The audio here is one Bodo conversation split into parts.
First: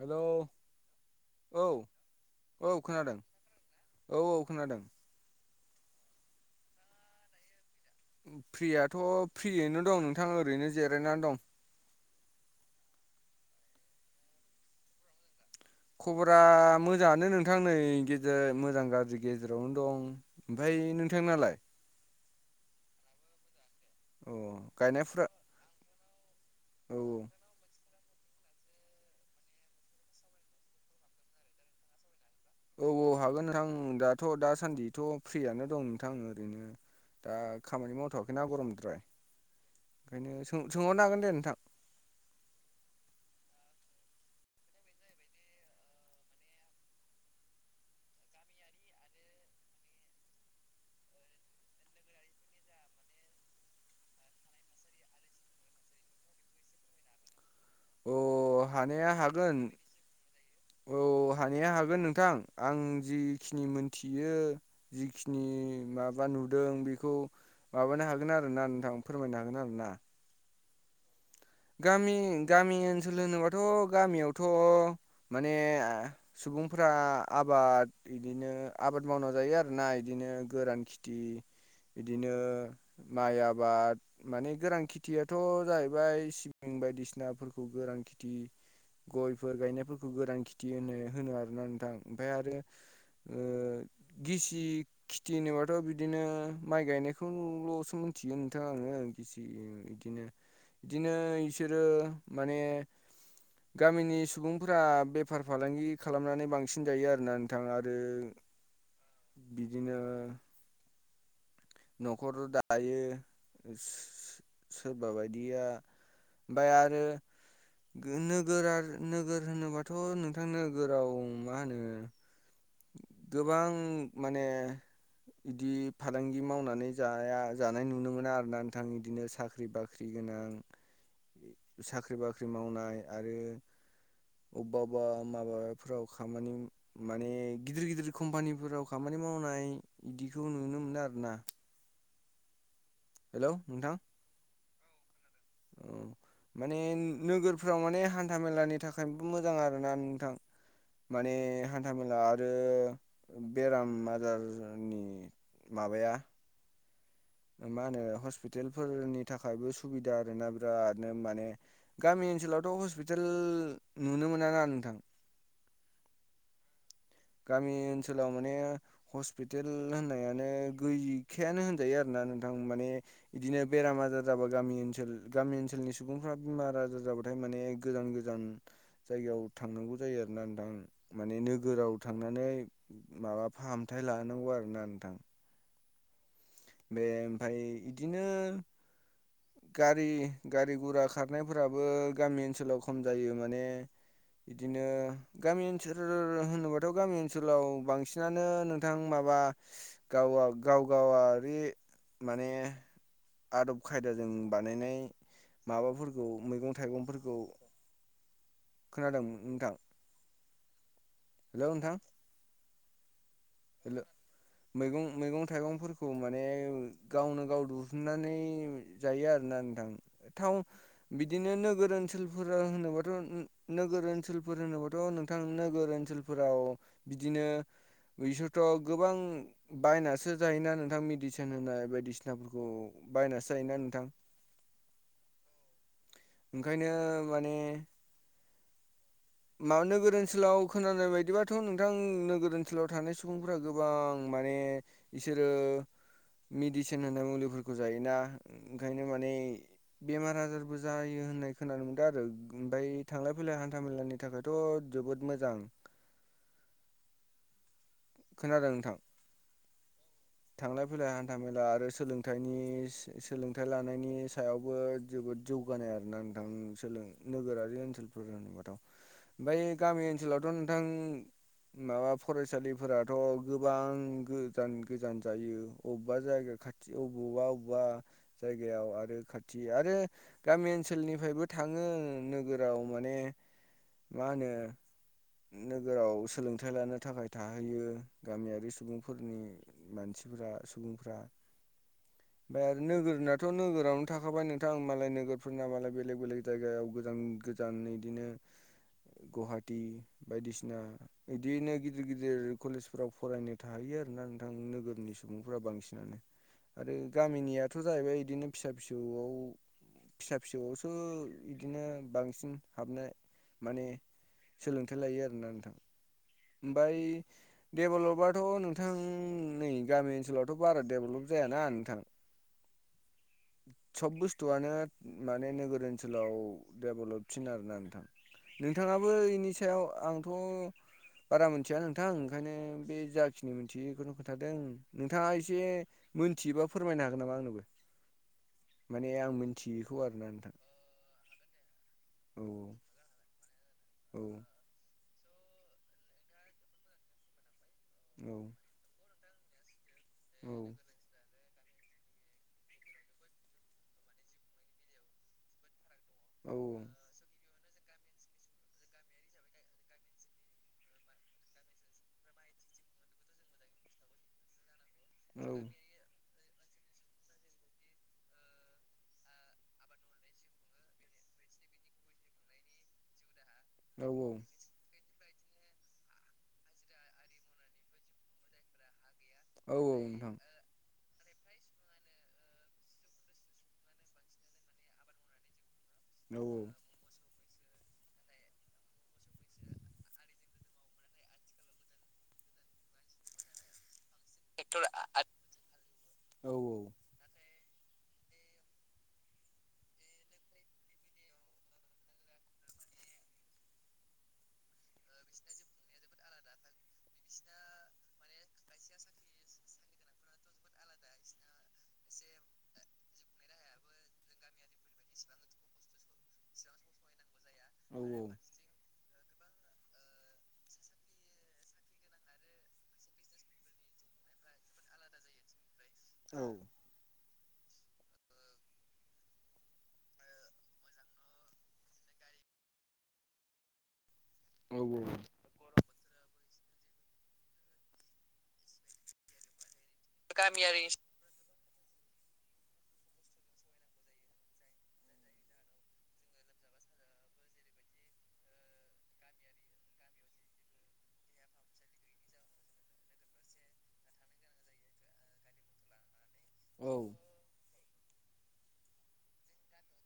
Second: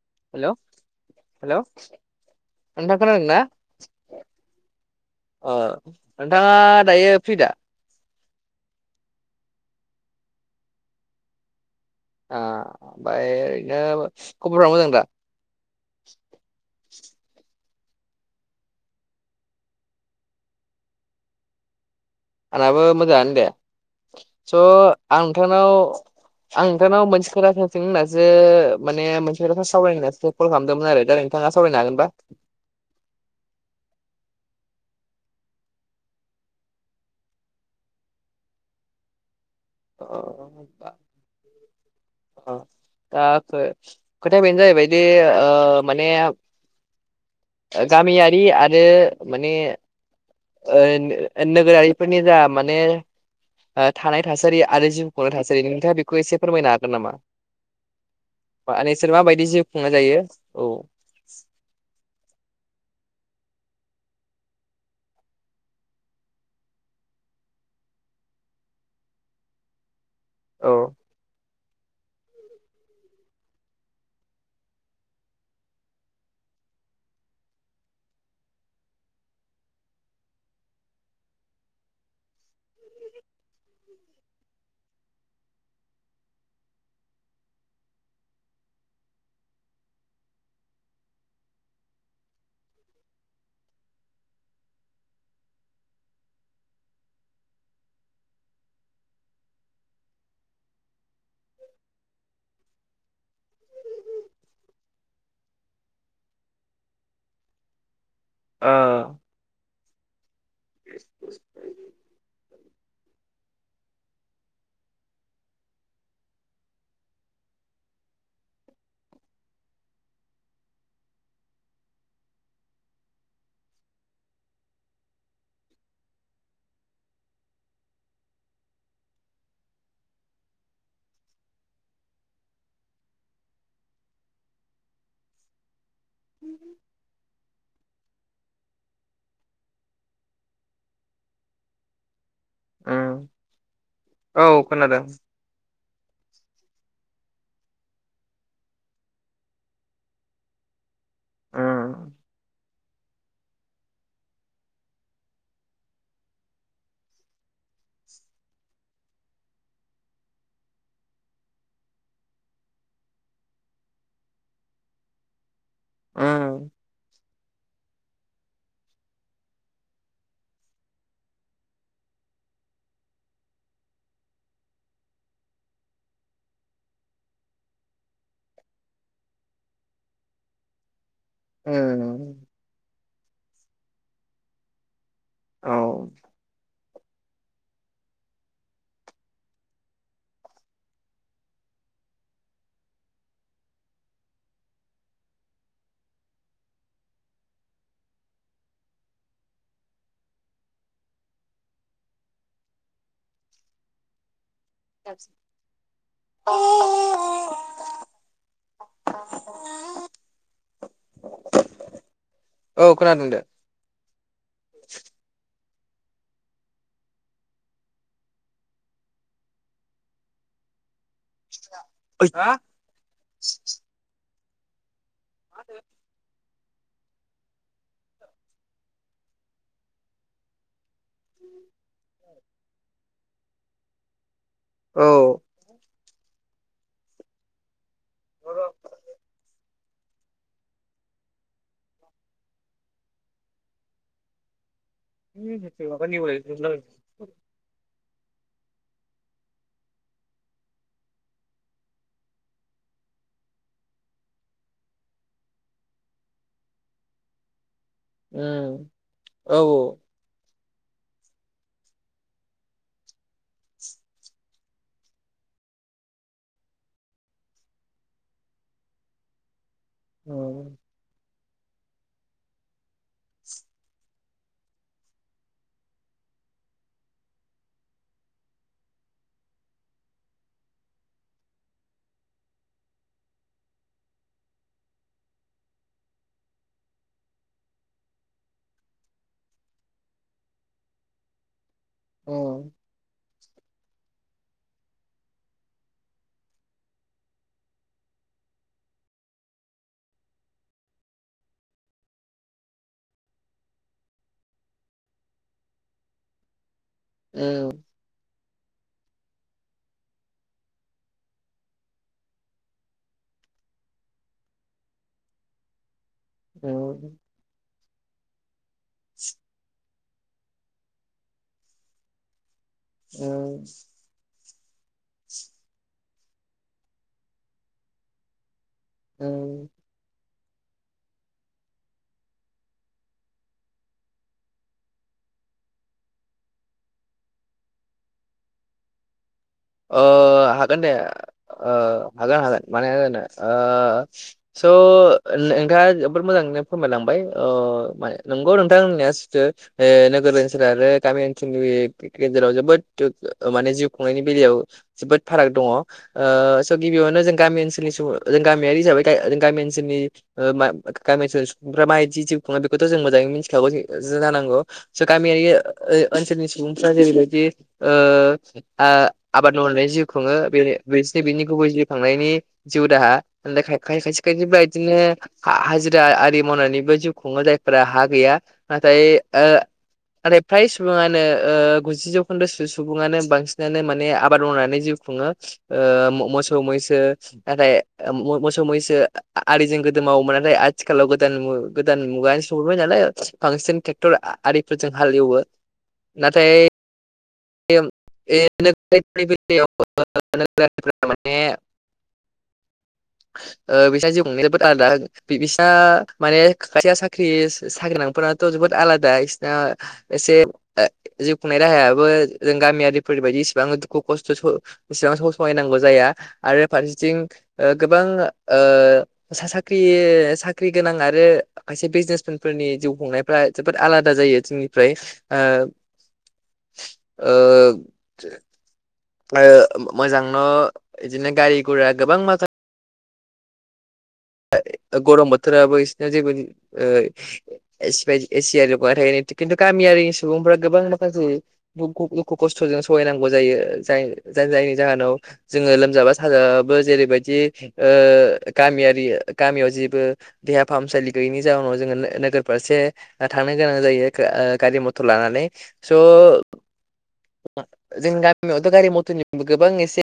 हेलौ हेल' हेल' औ औ नोंथां खोनादों ना औ औ खोनादों। ओ नोंथाङा दायो फ्रि दा? फ्रियाथ' फ्रियैनो दं नोंथां ओरैनो जिरायनानै दं। आ ओमफाय ओरैनो खबरा मोजां दा? खबरा मोजाङानो नोंथां। नै गेजेर मोजां गाज्रि गेजेरावनो दं ओमफाय नोंथांनालाय? आंनाबो मोजाङानो दे अ स' गायनायफोरा आं नोंथांनाव आं औ नोंथांनाव मोनसे खोथा सोंनो होननसो जे माने मोनसे खोथा सावरायनायसो कल खालामदोंमोन आरो दा नोंथाङा सावरायनो हागोनबा? औ औ हागोन नोंथां दाथ' दासान्दिथ' फ्रियानो दं नोंथां ओरैनो। दा खामानि मावथ'वाखैना गरमद्राय। अ अ ओंखायनो सों सोंहरनो हागोन दे नोंथां औ दा। ओ खोथाया बेनो जाहैबाय जे ओ माने गामियारि आरो माने ओ नोगोरारिफोरनि जा माने ओ थानाय थासारि आरो जिउ खुंनाय थासारि नोंथाङा बेखौ एसे फोरमायनो हागोन नामा? अ बा नोंसोर हानाया माबायदि हागोन, जिउ खुंनाय जायो औ हानाया हागोन नोंथां। आं जिखिनि मोनथियो जिखिनि माबा नुदों बेखौ माबानो हागोन आरो ना नोंथां फोरमायनो हागोन आरो ना। औ गामि गामि ओनसोल होनोबाथ' गामियावथ' माने सुबुंफोरा आबाद बिदिनो आबाद मावना जायो आरोना इदिनो गोरान खेथि। बिदिनो माइ आबाद माने गोरान खेथियाथ' जाहैबाय सि बिं बायदिसिनाफोरखौ गोरान खिथि गयफोर गायनायफोरखौ गोरान खेथि होनो होनो आरोना नोंथां ओमफ्राय आरो ओ गिसि खिथि होनोबाथ' बिदिनो माइ गायनायखौल'सो मिथिगोन नोंथां आङो गिसि बिदिनो बिदिनो इसोरो माने गामिनि सुबुंफोरा बेफार फालांगि खालामनानै बांसिन जायो आरोना नोंथां आरो ओ बिदिनो न'खर' दायो सोरबा बायदिया ओमफाय आरो नोगोर नोगोर होनोबाथ' नोंथां नोगोराव मा होनो गोबां माने बिदि फालांगि मावनानै जाया जानाय नुनो मोना आरो ना नोंथां इदिनो साख्रि बाख्रि गोनां साख्रि बाख्रि मावनाय आरो अबबा अबबा माबा फोराव खामानि माने गिदिर गिदिर कम्पानिफोराव खामानि मावनाय बिदिखौ नुनो मोनो आरो ना। औ औ खोनादों। औ [inaudible] माने नोगोरफ्राव माने हान्था मेलानि थाखायबो मोजां आरोना नोंथां। माने हान्था उम मेला आरो बेराम आजारनि माबाया मा होनो हस्पितेलफोरनि थाखायबो सुबिदा आरोना बिरादनो माने गामि ओनसोलावथ' हस्पिटाल नुनो मोना ना नोंथां। [inaudible] उम गामि ओनसोलाव माने हस्पिटेल होननायानो गैखायानो होनजायो आरोना। थां माने बिदिनो बेराम आजार जाबा गामि ओनसोल गामि ओनसोलनि सुबुंफोरा बेमार आजार जाबा थाय माने गोजान गोजान जायगायाव थांनांगौ जायो आरोना नोंथां उम माने नोगोराव उम थांनानै माबा फाहामथाय लानांगौ आरोना नोंथां। औ बे ओमफाय बिदिनो गारि गारि गरा खारनायफोराबो गामि ओनसोलाव खम जायो माने बिदिनो गामि ओनसोल होनोबाथ' गामि ओनसोलाव बांसिनानो नोंथां माब बा गावा-गाव गावा बे माने आदब खायदाजों बानायनाय माबाफोरखौ मैगं थाइगंफोरखौ खोनादों नोंथां। हेलौ नोंथां औ खोनादों दे। हेल' मैगं-मैगं थाइगंफोरखौ माने गावनो गाव दुहुननानै जायो आरोना नोंथां टावन बिदिनो नोगोर नोगोर हा ओनसोलफोराव होनोबाथ' नोगोर ओनसोलफोर होनोबाथ' नोंथां नोगोर ओनसोलफोराव बिदिनो बिसोरथ' गोबां बायनासो जायोना नों नोंथां मेडिसिन होनाय बायदिसिनाफोरखौ बायनासो जायोना नोंथां। औ ओंखायनो माने औ मा नोगोर ओनसोलाव खोनानाय बायदिबाथ' नोंथां नोगोर ओनसोलाव थानाय सुबुंफोरा गोबां माने बिसोरो उम उम उम मिदिसिन होननाय मुलिफोरखौ जायो। दा ओंखायनो माने बेमार आजारबो जायो होननाय खोनानो मोनदों आरो ओमफाय थांलाय फैलाय हान्था मेलानि नि थाखायथ जोबोद मोजां खोनादों उम नोंथां औ औ थांलाय फैलाय हान्था मेला आरो सोलोंथाइनि सोलोंथाइ लानायनि सायावबो जोबोद जौगानाय आरोना नोंथां उम सोलों नोगोरारि ओनसोलफोर होनोबाथ ओमफ्राय गामि ओनसोलावथ नोंथां माबा फरायसालि फोराथ गोबां गोजान गोजान जायो अबबा जायगा खाथि अबबा अबबा बा जायगायाव आरो खाथि आरो गामि ओनसोलनिफ्रायबो थाङो नोगोराव माने मा होनो नोगोराव सोलोंथाइ लानो थाखाय थाखाय था थाहैयो गामियारि सुबुंफोरनि मानसिफ्रा सुबुंफ्रा। फ्राय आरो नोगोरना थ नोगोरावनो थाखाबाय नोंथां मालाय नोगोरफोर ना मालाय बेलेग बेलेग जायगायाव गोजान गोजान इदिनो गुवाहाटि बायदिसिना बिदिनो गिदिर गिदिर कलेजफोराव फरायनो थाहैयो आरो ना नोंथां नोगोरनि सुबुंफोरा बांसिनानो आरो गामिनियाथ जाहैबाय इदिनो फिसा फिसौयाव फिसा फिसौयावसो बिदिनो बांसिन हाबनाय माने सोलोंथाइ लायो आरोना नोंथां ओमफ्राय उम डेभेलपथ नोंथां नै गामि ओनसोलावथ बारा डेभलप जायाना नोंथां। औ थयानो माने नोगोर ओनसोलाव डेभलपसिन आरोना नोंथां। नोंथाङाबो इनि उम सायाव आंथ बारा मिथिया नोंथां ओंखायनो बे जाखिनि मोनथियो इखोनो खोन्थादों नोंथाङा एसे मोन मिथियोबा फोरमायनो हागोन नामा आंनोबो। माने आं मो ओ हागोन दे। ओ हागोन औ हागोन मानो हाया जानो ओ औ स नोंथाङा जोबोर मोजाङैनो फोरमाय लांबाय ओ औ नंगौ नोंथां होननाया सिथो ओ नोगोर औ ओनसोल आरो गामि ओनसोलनि गेजेराव जोबोद माने जिउ खुंनायनि बेलाव जोबोर फाराग दं औ ओ स गिबियावनो गामि ओनसोलनि जों गामियारि हिसाबै गा गामि ओनसोलनि ओ मा गामि ओनसोलनि सुबुंफोरा माबाय जिउ खुंयो बेखौथ जों मोजाङै मिथिखागौ जानांगौ गामियारि औ ओ ओनसोलनि सुबुंफोरा जैरै बायदि ओ आ आबाद मावनायनि जिउ खुङो बे बिसिनि बिनि गुबै जिउ खांनायनि जिउ दाहा खा औ खायसे खायदि बायदिनो हाजिरा आरि मावनानैबो जिउ खुङो जायफोरा हा गैया नाथाय औ औ नोंथां ओ फ्राय सुबुंयानो ओ गुजि जौखोन्दो सुबुयानो बांसिनानो माने आबाद मावनानै जिउ खुङो ओ औ मोसौ मैसो नाथाय मोसौ मैसो आरिजों गोदो मावोमोन नाथाय आथिखालाव गोदान गोदान मुगा सौफैबाय नालाय बांसिन टेक्टर आरिफोरजों हालेवो नाथाय औ [unintelligible] माने ओ बिसा जिउ खुंनाया जोबोद आलादा बिसा माने खायसेया साख्रि साख्रि गोनांफोरा थ जोबोद आलादा इसना एसे ओ जिउ खुंनाय राहायाबो जों गामियारिफोर बायदि इसेबां दुखु खस्थ इसेबां सहायनांगौ जाया आरो फारसेथिं ओ गोबां ओ साख्रि साख्रि गोनां आरो खायसे बिजनेस मेनफोरनि जिउ खुंनायफ्रा जोबोद आलादा जा जायो जोंनिफ्राय ओ औ ओ ओ मोजां न' बिदिनो गारि गुरा गोबां माखा गरम बोथोराबो बिसोरना जेबो ओ एसि बादि एसिय [unintelligible] खिन्थु गारि गामियारि सुबुंफ्रा गोबां माखासे दु-दुखु खस्थ'जों सहायनांगौ जायो जाय- जायनि जाहोनाव जोङो लोमजाबा साजाबा जेरैबायदि ओ गामियारि गामियाव जेबो देहा फाहामसालि गैयिनि जाउनाव जोङो नो- नोगोर फारसे थांनो गोनां जायो ओ गारि मथर लानानै स' औ औ औ जों गा गामियावथ' गारि मथरनिबो गोबां एसे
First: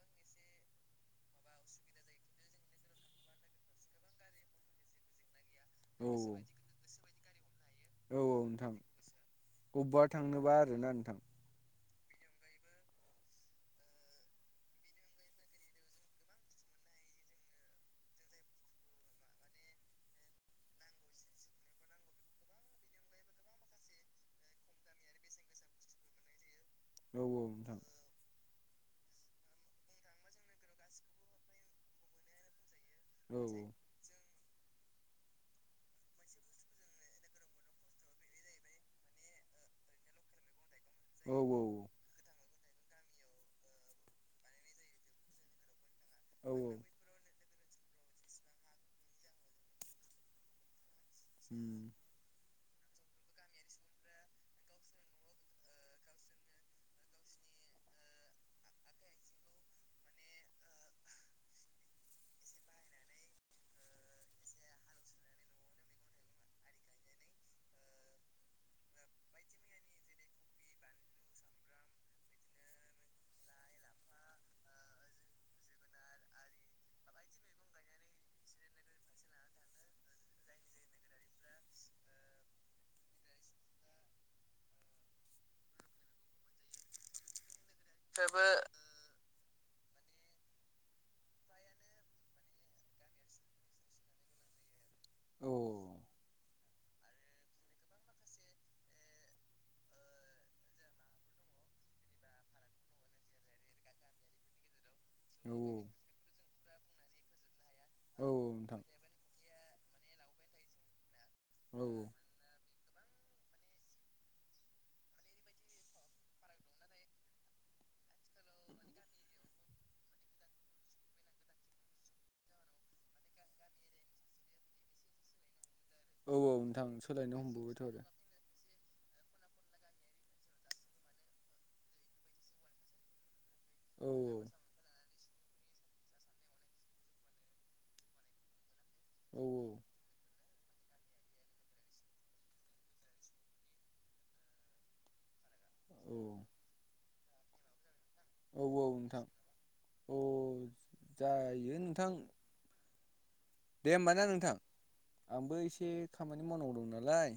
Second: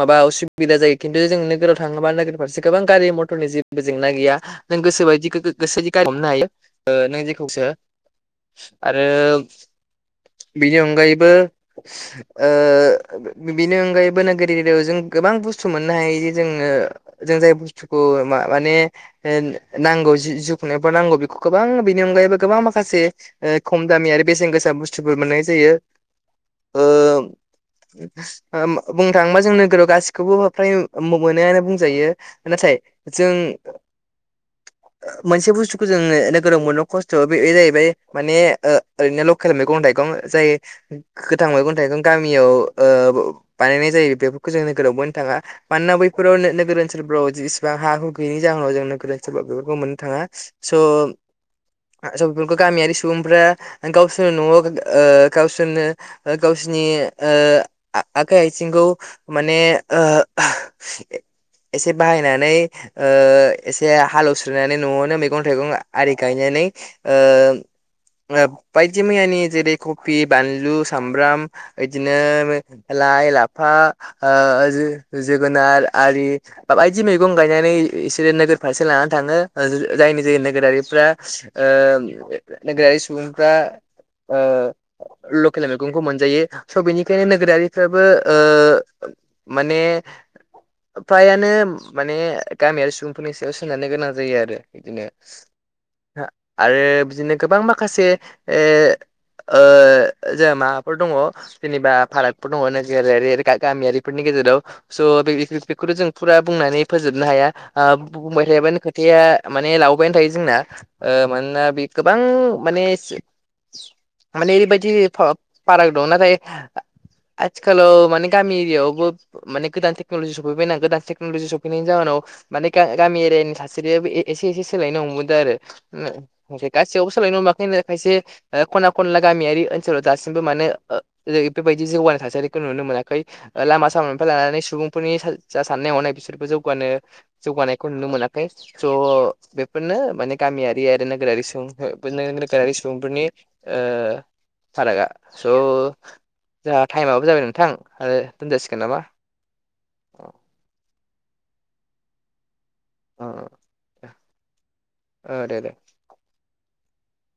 माबा असुबिदा जायो खिन्थु जों नोगोराव थाङोबा फारसे गोबां गारि मथरनि जेबो जेंना गैया नों गोसोबायदि गोसो जि औ गारि हमनो हायो ओ नों जेखौसो औ औ नोंथां आरो अबेबा थांनोबा बिनि आरोना नोंथां अनगायैबो ओ बिनि अनगायैबो नोगोर एरियाइयाव जों गोबां बुस्थु मोननो हायो जोङो जों जाय बुस्थु खु माने नांगौ जि जिखुनायफोर नांगौ बेखौ गोबां बेनि अनगायैबो गोबां माखासे खम दामि आरो बेसेन गोसा बुस्थुफोर मोननाय जायो। ओ औ औ नोंथां बुंनो थाङोबा जों नोगोराव गासिखौबो फ्राय मोनोआनो बुंजायो नाथाय जों औ मोनसे बुस्थुखौ जोङो नोगोराव मोन खस्थ' बे जाहैबाय माने ओरैनो लकेल मैगं थाइ मैगं जाय गोथां मैगं थाइगं औ गामियाव ओ बानायनाय जायो बेफोरखौ जों नोगोराव मोननो थाङा मानोना बैफोराव औ नोगोर ओनसोलफोराव जि बिबां हा हु गैयिनि जाहोनाव जों नोगोर ओनसोलाव बेफोरखौ मोननो थाङा स' स' [inaudible] बेफोरखौ गामियारि सुबुंफ्रा गावसोरनो न'आव ओ गावसोरनो गावसोरनि आखाइ आथिंखौ माने ओ एसे बाहायनानै एसे हालेवस्रानानै न'आवनो मैगं थाइगं आरि गायनानै ओम बायदि मैयानि जेरै कपि बानलु सामब्राम बिदिनो लाइ लाफा ओ जोगोनार बाय दि मैगं गायनानै बिसोरो नोगोर फारसे लानानै थाङो जायनि जोहै नोगोरारिफ्रा नोगोरारि सुबुंफ्रा ओ लकेल मैगंखौ मोनजायो स' बेनिखायनो नोगोरारि फोराबो ओ माने फ्रायानो माने गामियारि सुबुंफोरनि सायाव सोनारनो गोनां जायो आरो बिदिनो औ आरो बिदिनो गोबां माखासे ए ओ जोंहा माबाफोर दङ जेनेबा फारागफोर दङ नोगोर गामियारिफोरनि गे गेजेराव औ बेखौथ' जों फुरा बुंनानै फोजोबनो हाया आ औ बुंबाय थायोबानो नोंथां खोथाया माने लावबायानो थायो जोंना मानोना औ बे गोबां माने माने ओरैबायदि फाराग दं नाथाय आथिखालाव माने गामि एरियायवबो माने गोदान टेक्न'लजि सफैबायना गोदान टेक्न'लजि स फैनायनि जााहोनाव माने गामि एरियानि थासारियाबो एसे एसे सोलायनो हमबोदों औ औ आरो नोंथां गासैयावबो सोलायनो हमाखै हमबोबायथ' आरो खायसे खना खनला गामियारि ओनसोलाव दासिमबो मानो बेबायदि जौगानाय थासारिखौ नुनो मोनाखै लामा औ सामानिफ्राय औ लानानै सुबुंफोरनि जा साननाय हनाय बिसोरबो जौगानो जौगानायखौ नुनो मोनाखै स' औ बेफोरनो माने गामियारि गामियारि नोगोरारि सुबुंफोरनि फाारगा स' औ जोहा टाइमाबो जाबाय नोंथां आरो औ दोनजासिगोन औ नामा? नोंथां औ जायो नोंथां अ दे होमबा ना नोंथां अ आंबो दे दे। एसे खामानि मावनांगौ दं नालाय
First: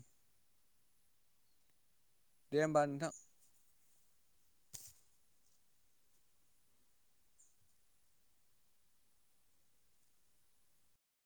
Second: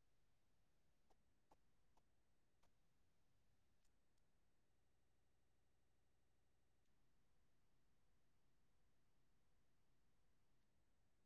दे होमबा नोंथां